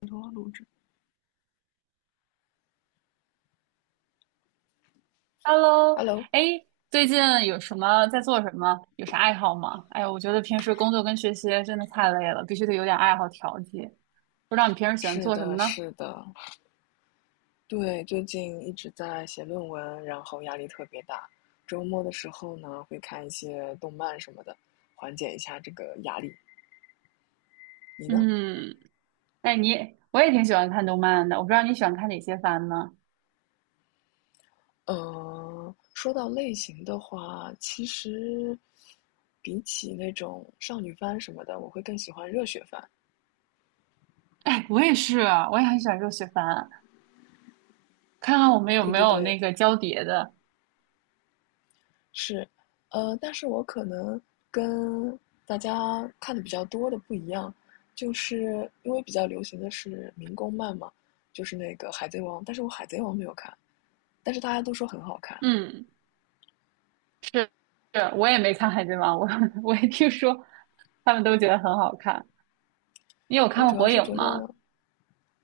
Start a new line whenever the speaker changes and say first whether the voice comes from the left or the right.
left: 很多录制。
right: Hello，
left: Hello,
right: 哎，最近有什么在做什么？有啥爱好吗？哎呀，我觉得平时工作跟学习真的太累了，必须得有点爱好调剂。不知道你平时喜欢
left: 是
right: 做什么
left: 的，
right: 呢？
left: 是的，对，最近一直在写论文，然后压力特别大。周末的时候呢，会看一些动漫什么的，缓解一下这个压力。你呢？
right: 嗯，哎，我也挺喜欢看动漫的，我不知道你喜欢看哪些番呢？
left: 嗯，说到类型的话，其实比起那种少女番什么的，我会更喜欢热血番。
right: 哎，我也是，我也很喜欢热血番，看看我们有
left: 对
right: 没
left: 对
right: 有
left: 对，
right: 那个交叠的。
left: 是，但是我可能跟大家看的比较多的不一样，就是因为比较流行的是民工漫嘛，就是那个《海贼王》，但是我《海贼王》没有看，但是大家都说很好看。
right: 嗯，是，是，我也没看《海贼王》，我 我也听说他们都觉得很好看。你有看
left: 我
right: 过
left: 主要
right: 《火
left: 是
right: 影》
left: 觉得，
right: 吗？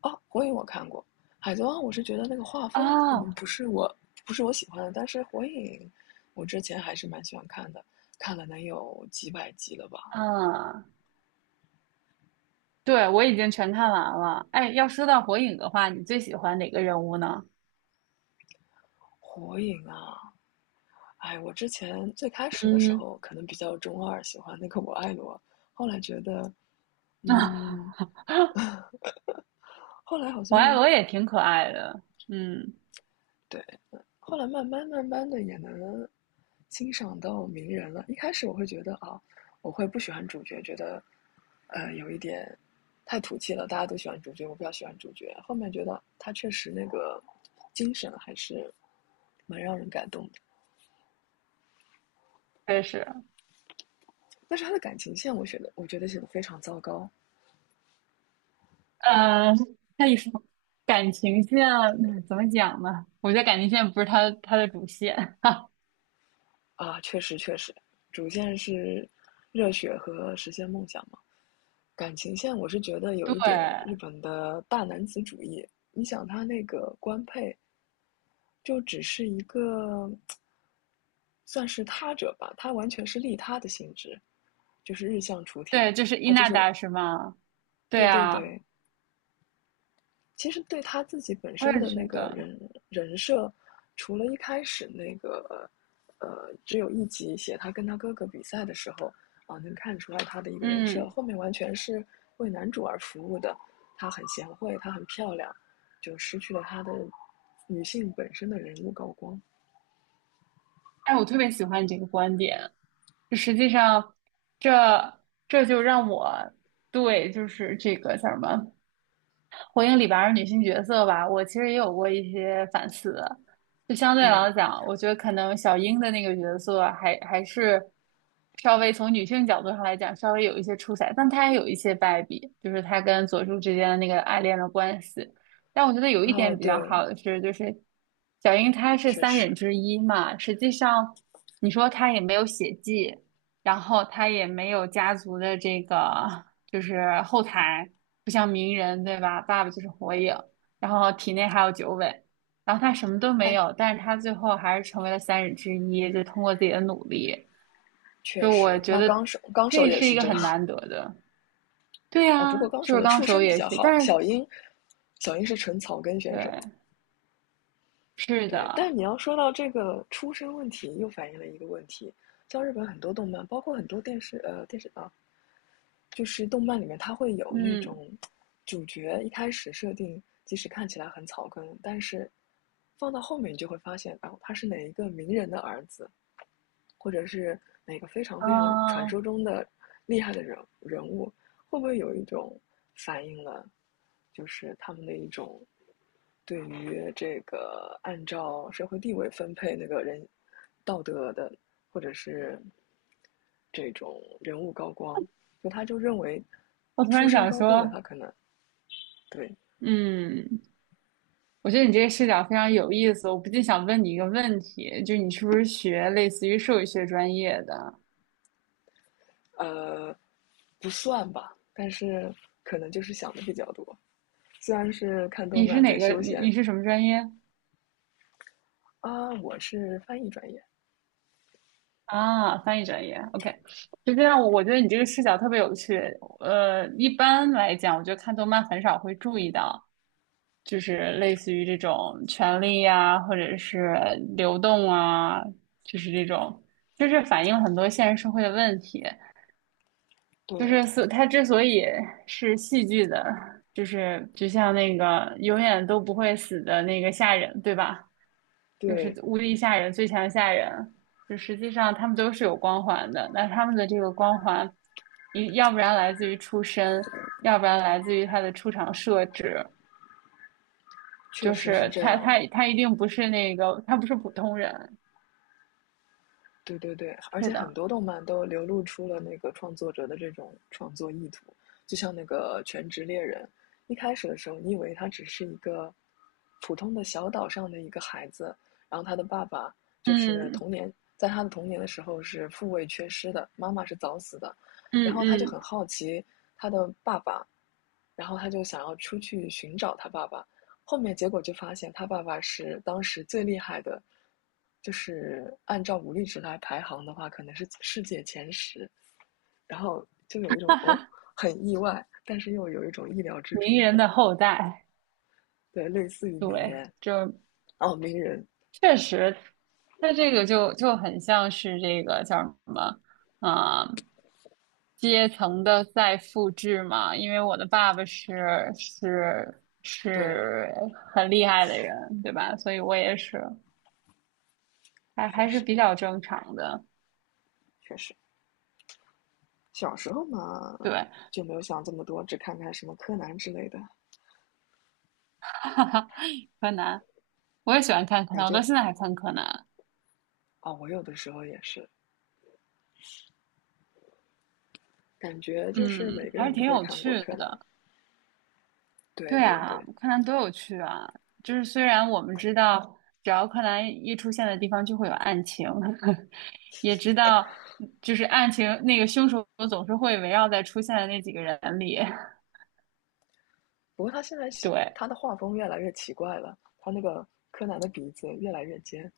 left: 啊，火影我看过，《海贼王》我是觉得那个画风可
right: 哦，
left: 能不是我喜欢的，但是火影我之前还是蛮喜欢看的，看了能有几百集了吧。
right: 嗯。对，我已经全看完了。哎，要说到火影的话，你最喜欢哪个人物呢？
left: 火影啊，哎，我之前最开始的时
right: 嗯，
left: 候可能比较中二，喜欢那个我爱罗，后来觉得，嗯，后来好
right: 我爱
left: 像
right: 罗也挺可爱的，嗯，
left: 对，后来慢慢慢慢的也能欣赏到名人了。一开始我会觉得啊，我会不喜欢主角，觉得有一点太土气了，大家都喜欢主角，我比较喜欢主角。后面觉得他确实那个精神还是蛮让人感动的，
right: 确实，
left: 但是他的感情线，我觉得写的非常糟糕。
right: 嗯，他一说感情线怎么讲呢？我觉得感情线不是他的主线，
left: 啊，确实，主线是热血和实现梦想嘛。感情线我是觉得有一点日
right: 对
left: 本的大男子主义。你想他那个官配就只是一个算是他者吧，他完全是利他的性质，就是日向雏田，
right: 对，就是伊
left: 他就
right: 那
left: 是
right: 达是吗？对
left: 对对
right: 啊，
left: 对，其实对他自己本
right: 我
left: 身
right: 也
left: 的
right: 觉
left: 那个
right: 得，
left: 人设，除了一开始那个只有一集写他跟他哥哥比赛的时候能看出来他的一个人设，
right: 嗯，
left: 后面完全是为男主而服务的。她很贤惠，她很漂亮，就失去了她的女性本身的人物高光。
right: 哎，我特别喜欢你这个观点，就实际上这这就让我对就是这个叫什么火影》里边儿女性角色吧，我其实也有过一些反思。就相对
left: 嗯，
right: 来讲，我觉得可能小樱的那个角色还是稍微从女性角度上来讲，稍微有一些出彩，但她也有一些败笔，就是她跟佐助之间的那个爱恋的关系。但我觉得有一
left: 哦，
right: 点比较
left: 对，
right: 好的是，就是小樱她是
left: 确
right: 三忍
left: 实，
right: 之一嘛，实际上你说她也没有血迹，然后她也没有家族的这个。就是后台不像鸣人对吧？爸爸就是火影，然后体内还有九尾，然后他什么都没
left: 哎，
right: 有，但是他最后还是成为了三人之一，就通过自己的努力，
left: 确
right: 就我
left: 实，
right: 觉
left: 那
right: 得
left: 纲手
right: 这
left: 也
right: 是一
left: 是
right: 个
left: 这
right: 很
left: 样
right: 难得的。对
left: 哦。
right: 呀，
left: 不过纲手
right: 就是
left: 的
right: 刚
left: 出
right: 手
left: 身比
right: 也
left: 较
right: 是，
left: 好，
right: 但是
left: 小樱，小樱是纯草根选手，
right: 对，是
left: 对，
right: 的，
left: 但你要说到这个出身问题，又反映了一个问题，像日本很多动漫，包括很多电视，电视啊，就是动漫里面它会有那
right: 嗯
left: 种主角一开始设定，即使看起来很草根，但是放到后面你就会发现，哦，他是哪一个名人的儿子，或者是哪个非常非常传
right: 啊，
left: 说中的厉害的人物，会不会有一种反映了，就是他们的一种对于这个按照社会地位分配那个人道德的，或者是这种人物高光，就他就认为
right: 我突
left: 出
right: 然
left: 身
right: 想
left: 高贵的
right: 说，
left: 他可能对
right: 嗯，我觉得你这个视角非常有意思，我不禁想问你一个问题，就是你是不是学类似于兽医学专业的？
left: 呃不算吧，但是可能就是想的比较多。虽然是看动
right: 你是
left: 漫
right: 哪
left: 在
right: 个？
left: 休
right: 你
left: 闲，
right: 你是什么专业
left: 啊，我是翻译专业，
right: 啊？翻译专业，OK。就这样，我觉得你这个视角特别有趣。一般来讲，我觉得看动漫很少会注意到，就是类似于这种权力呀、或者是流动啊，就是这种，就是反映很多现实社会的问题。就
left: 对
right: 是所它之所以是戏剧的，就是就像那个永远都不会死的那个下人，对吧？就是
left: 对，
right: 无敌吓人，最强吓人。就实际上他们都是有光环的，那他们的这个光环，一要不然来自于出身，要不然来自于他的出场设置，
left: 确
right: 就
left: 实是
right: 是
left: 这
right: 他
left: 样的。
right: 他他一定不是那个，他不是普通人。
left: 对对对，而
right: 是
left: 且很
right: 的，
left: 多动漫都流露出了那个创作者的这种创作意图，就像那个《全职猎人》，一开始的时候，你以为他只是一个普通的小岛上的一个孩子，然后他的爸爸就是
right: 嗯
left: 童年，在他的童年的时候是父位缺失的，妈妈是早死的，然
right: 嗯
left: 后他就
right: 嗯，
left: 很好奇他的爸爸，然后他就想要出去寻找他爸爸，后面结果就发现他爸爸是当时最厉害的，就是按照武力值来排行的话，可能是世界前十。然后就有一种哦，很意外，但是又有一种意料之
right: 名
left: 中。
right: 人的后代，
left: 对，类似于名
right: 对，
left: 媛
right: 就
left: 哦，名人。
right: 确实，它这个就很像是这个叫什么啊、阶层的再复制嘛。因为我的爸爸是是
left: 对，
right: 是很厉害的人，对吧？所以我也是还
left: 确
right: 还是
left: 实
right: 比较正常的。
left: 确实，小时候嘛
right: 对，
left: 就没有想这么多，只看看什么柯南之类的。
right: 柯南，我也喜欢看柯
left: 感
right: 南，我
left: 觉
right: 到现在还看柯南，
left: 哦，我有的时候也是，感觉就是每
right: 嗯，
left: 个
right: 还是
left: 人都
right: 挺
left: 会
right: 有
left: 看
right: 趣
left: 过柯南。
right: 的。
left: 对
right: 对
left: 对
right: 啊，
left: 对，
right: 柯南多有趣啊！就是虽然我们知道，只要柯南一出现的地方就会有案情，也知道就是案情那个凶手总是会围绕在出现的那几个人里。
left: 不过他现在 写
right: 对，
left: 他的画风越来越奇怪了，他那个柯南的鼻子越来越尖，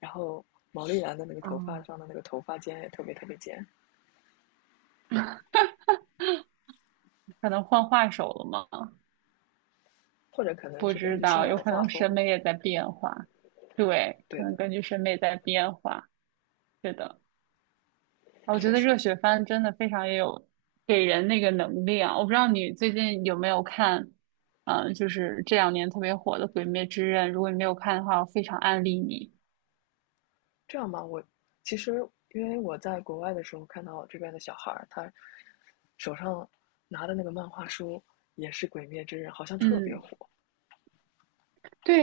left: 然后毛利兰的那个头发
right: 啊，
left: 上的那个头发尖也特别特别尖，
right: 可能换画手了吗？
left: 或者可能
right: 不
left: 是根
right: 知
left: 据现
right: 道，
left: 在
right: 有
left: 的
right: 可
left: 画
right: 能审
left: 风，
right: 美也在变化。对，可
left: 对
right: 能
left: 的，
right: 根据审美在变化。是的。我觉
left: 确
right: 得
left: 实
right: 热血番真的非常也有给人那个能力啊！我不知道你最近有没有看，就是这两年特别火的《鬼灭之刃》。如果你没有看的话，我非常安利你。
left: 这样吧。我其实因为我在国外的时候看到这边的小孩他手上拿的那个漫画书也是《鬼灭之刃》，好像特别
right: 嗯，
left: 火。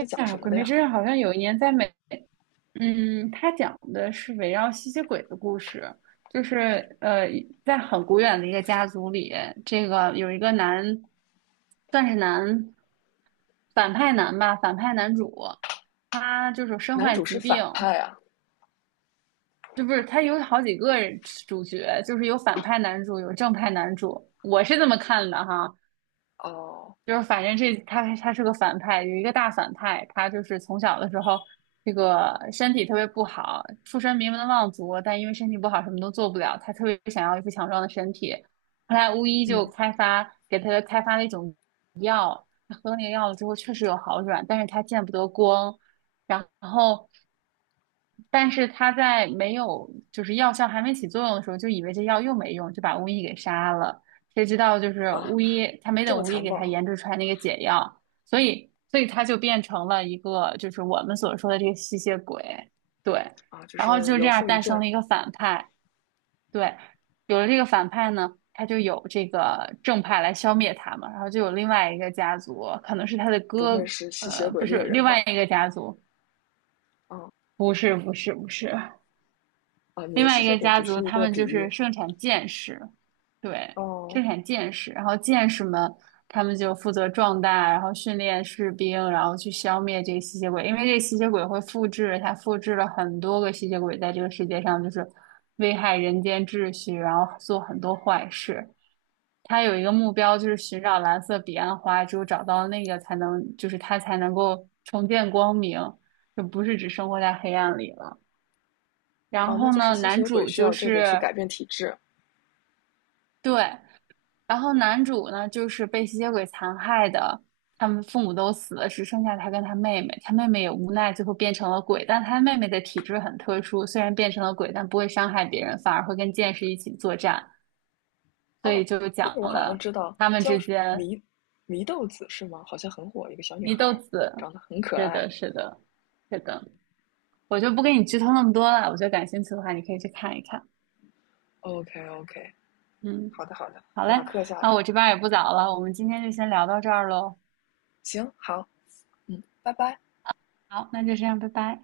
left: 那讲
right: 呀、《
left: 什么
right: 鬼
left: 的
right: 灭
left: 呀？
right: 之刃》好像有一年在美，嗯，它讲的是围绕吸血鬼的故事，就是呃，在很古远的一个家族里，这个有一个男，算是反派男吧，反派男主，他就是身
left: 男
right: 患
left: 主
right: 疾
left: 是
right: 病。
left: 反派啊？
right: 这不是他有好几个主角，就是有反派男主，有正派男主，我是这么看的哈。
left: 哦，
right: 就是反正这他是个反派，有一个大反派，他就是从小的时候这个身体特别不好，出身名门望族，但因为身体不好什么都做不了，他特别想要一副强壮的身体。后来巫医就
left: 嗯
right: 开发给他开发了一种喝那个药了之后确实有好转，但是他见不得光，然后。但是他在没有就是药效还没起作用的时候，就以为这药又没用，就把巫医给杀了。谁知道就是
left: 啊，
right: 巫医，他没
left: 这么
right: 等巫医
left: 残
right: 给他
left: 暴
right: 研制出来那个解药，所以他就变成了一个就是我们所说的这个吸血鬼，对。
left: 啊，就
right: 然后
left: 是
right: 就这
left: 有
right: 样
left: 后遗
right: 诞生
left: 症。
right: 了一个反派，对，有了这个反派呢，他就有这个正派来消灭他嘛，然后就有另外一个家族，可能是他的
left: 不
right: 哥，
left: 会是吸血
right: 呃，
left: 鬼
right: 不是，
left: 猎
right: 另
left: 人
right: 外
left: 吧？
right: 一个家族，
left: 哦
right: 不是，
left: 哦，你
right: 另
left: 的
right: 外
left: 吸
right: 一
left: 血
right: 个
left: 鬼
right: 家
left: 只
right: 族，
left: 是一
right: 他
left: 个
right: 们
left: 比
right: 就是
left: 喻。
right: 盛产剑士，对，
left: 哦
right: 盛产剑士，然后剑士们他们就负责壮大，然后训练士兵，然后去消灭这个吸血鬼，因为这个吸血鬼会复制，他复制了很多个吸血鬼在这个世界上，就是危害人间秩序，然后做很多坏事。他有一个目标，就是寻找蓝色彼岸花，只有找到那个才能，就是他才能够重见光明，就不是只生活在黑暗里了。然
left: 哦，那
right: 后
left: 就是
right: 呢，
left: 吸
right: 男
left: 血鬼
right: 主
left: 需
right: 就
left: 要这个去
right: 是
left: 改变体质。
right: 对，然后男主呢就是被吸血鬼残害的，他们父母都死了，只剩下他跟他妹妹，他妹妹也无奈最后变成了鬼，但他妹妹的体质很特殊，虽然变成了鬼，但不会伤害别人，反而会跟剑士一起作战，所以
left: 哦，
right: 就
left: 那
right: 讲
left: 个我好像
right: 了。
left: 知道，
right: 他们
left: 叫
right: 之
left: 什
right: 间
left: 迷祢豆子是吗？好像很火，一个小女
right: 祢
left: 孩
right: 豆
left: 儿，
right: 子，
left: 长得很可
right: 是
left: 爱。
right: 的，是的，是的，我就不给你剧透那么多了。我觉得感兴趣的话，你可以去看一看。
left: OK OK,
right: 嗯，
left: 好的好的，
right: 好嘞，
left: 马克下
right: 那
left: 来。
right: 我这边儿也不早了，我们今天就先聊到这儿喽。
left: 行，好，嗯，拜拜。
right: 好，那就这样，拜拜。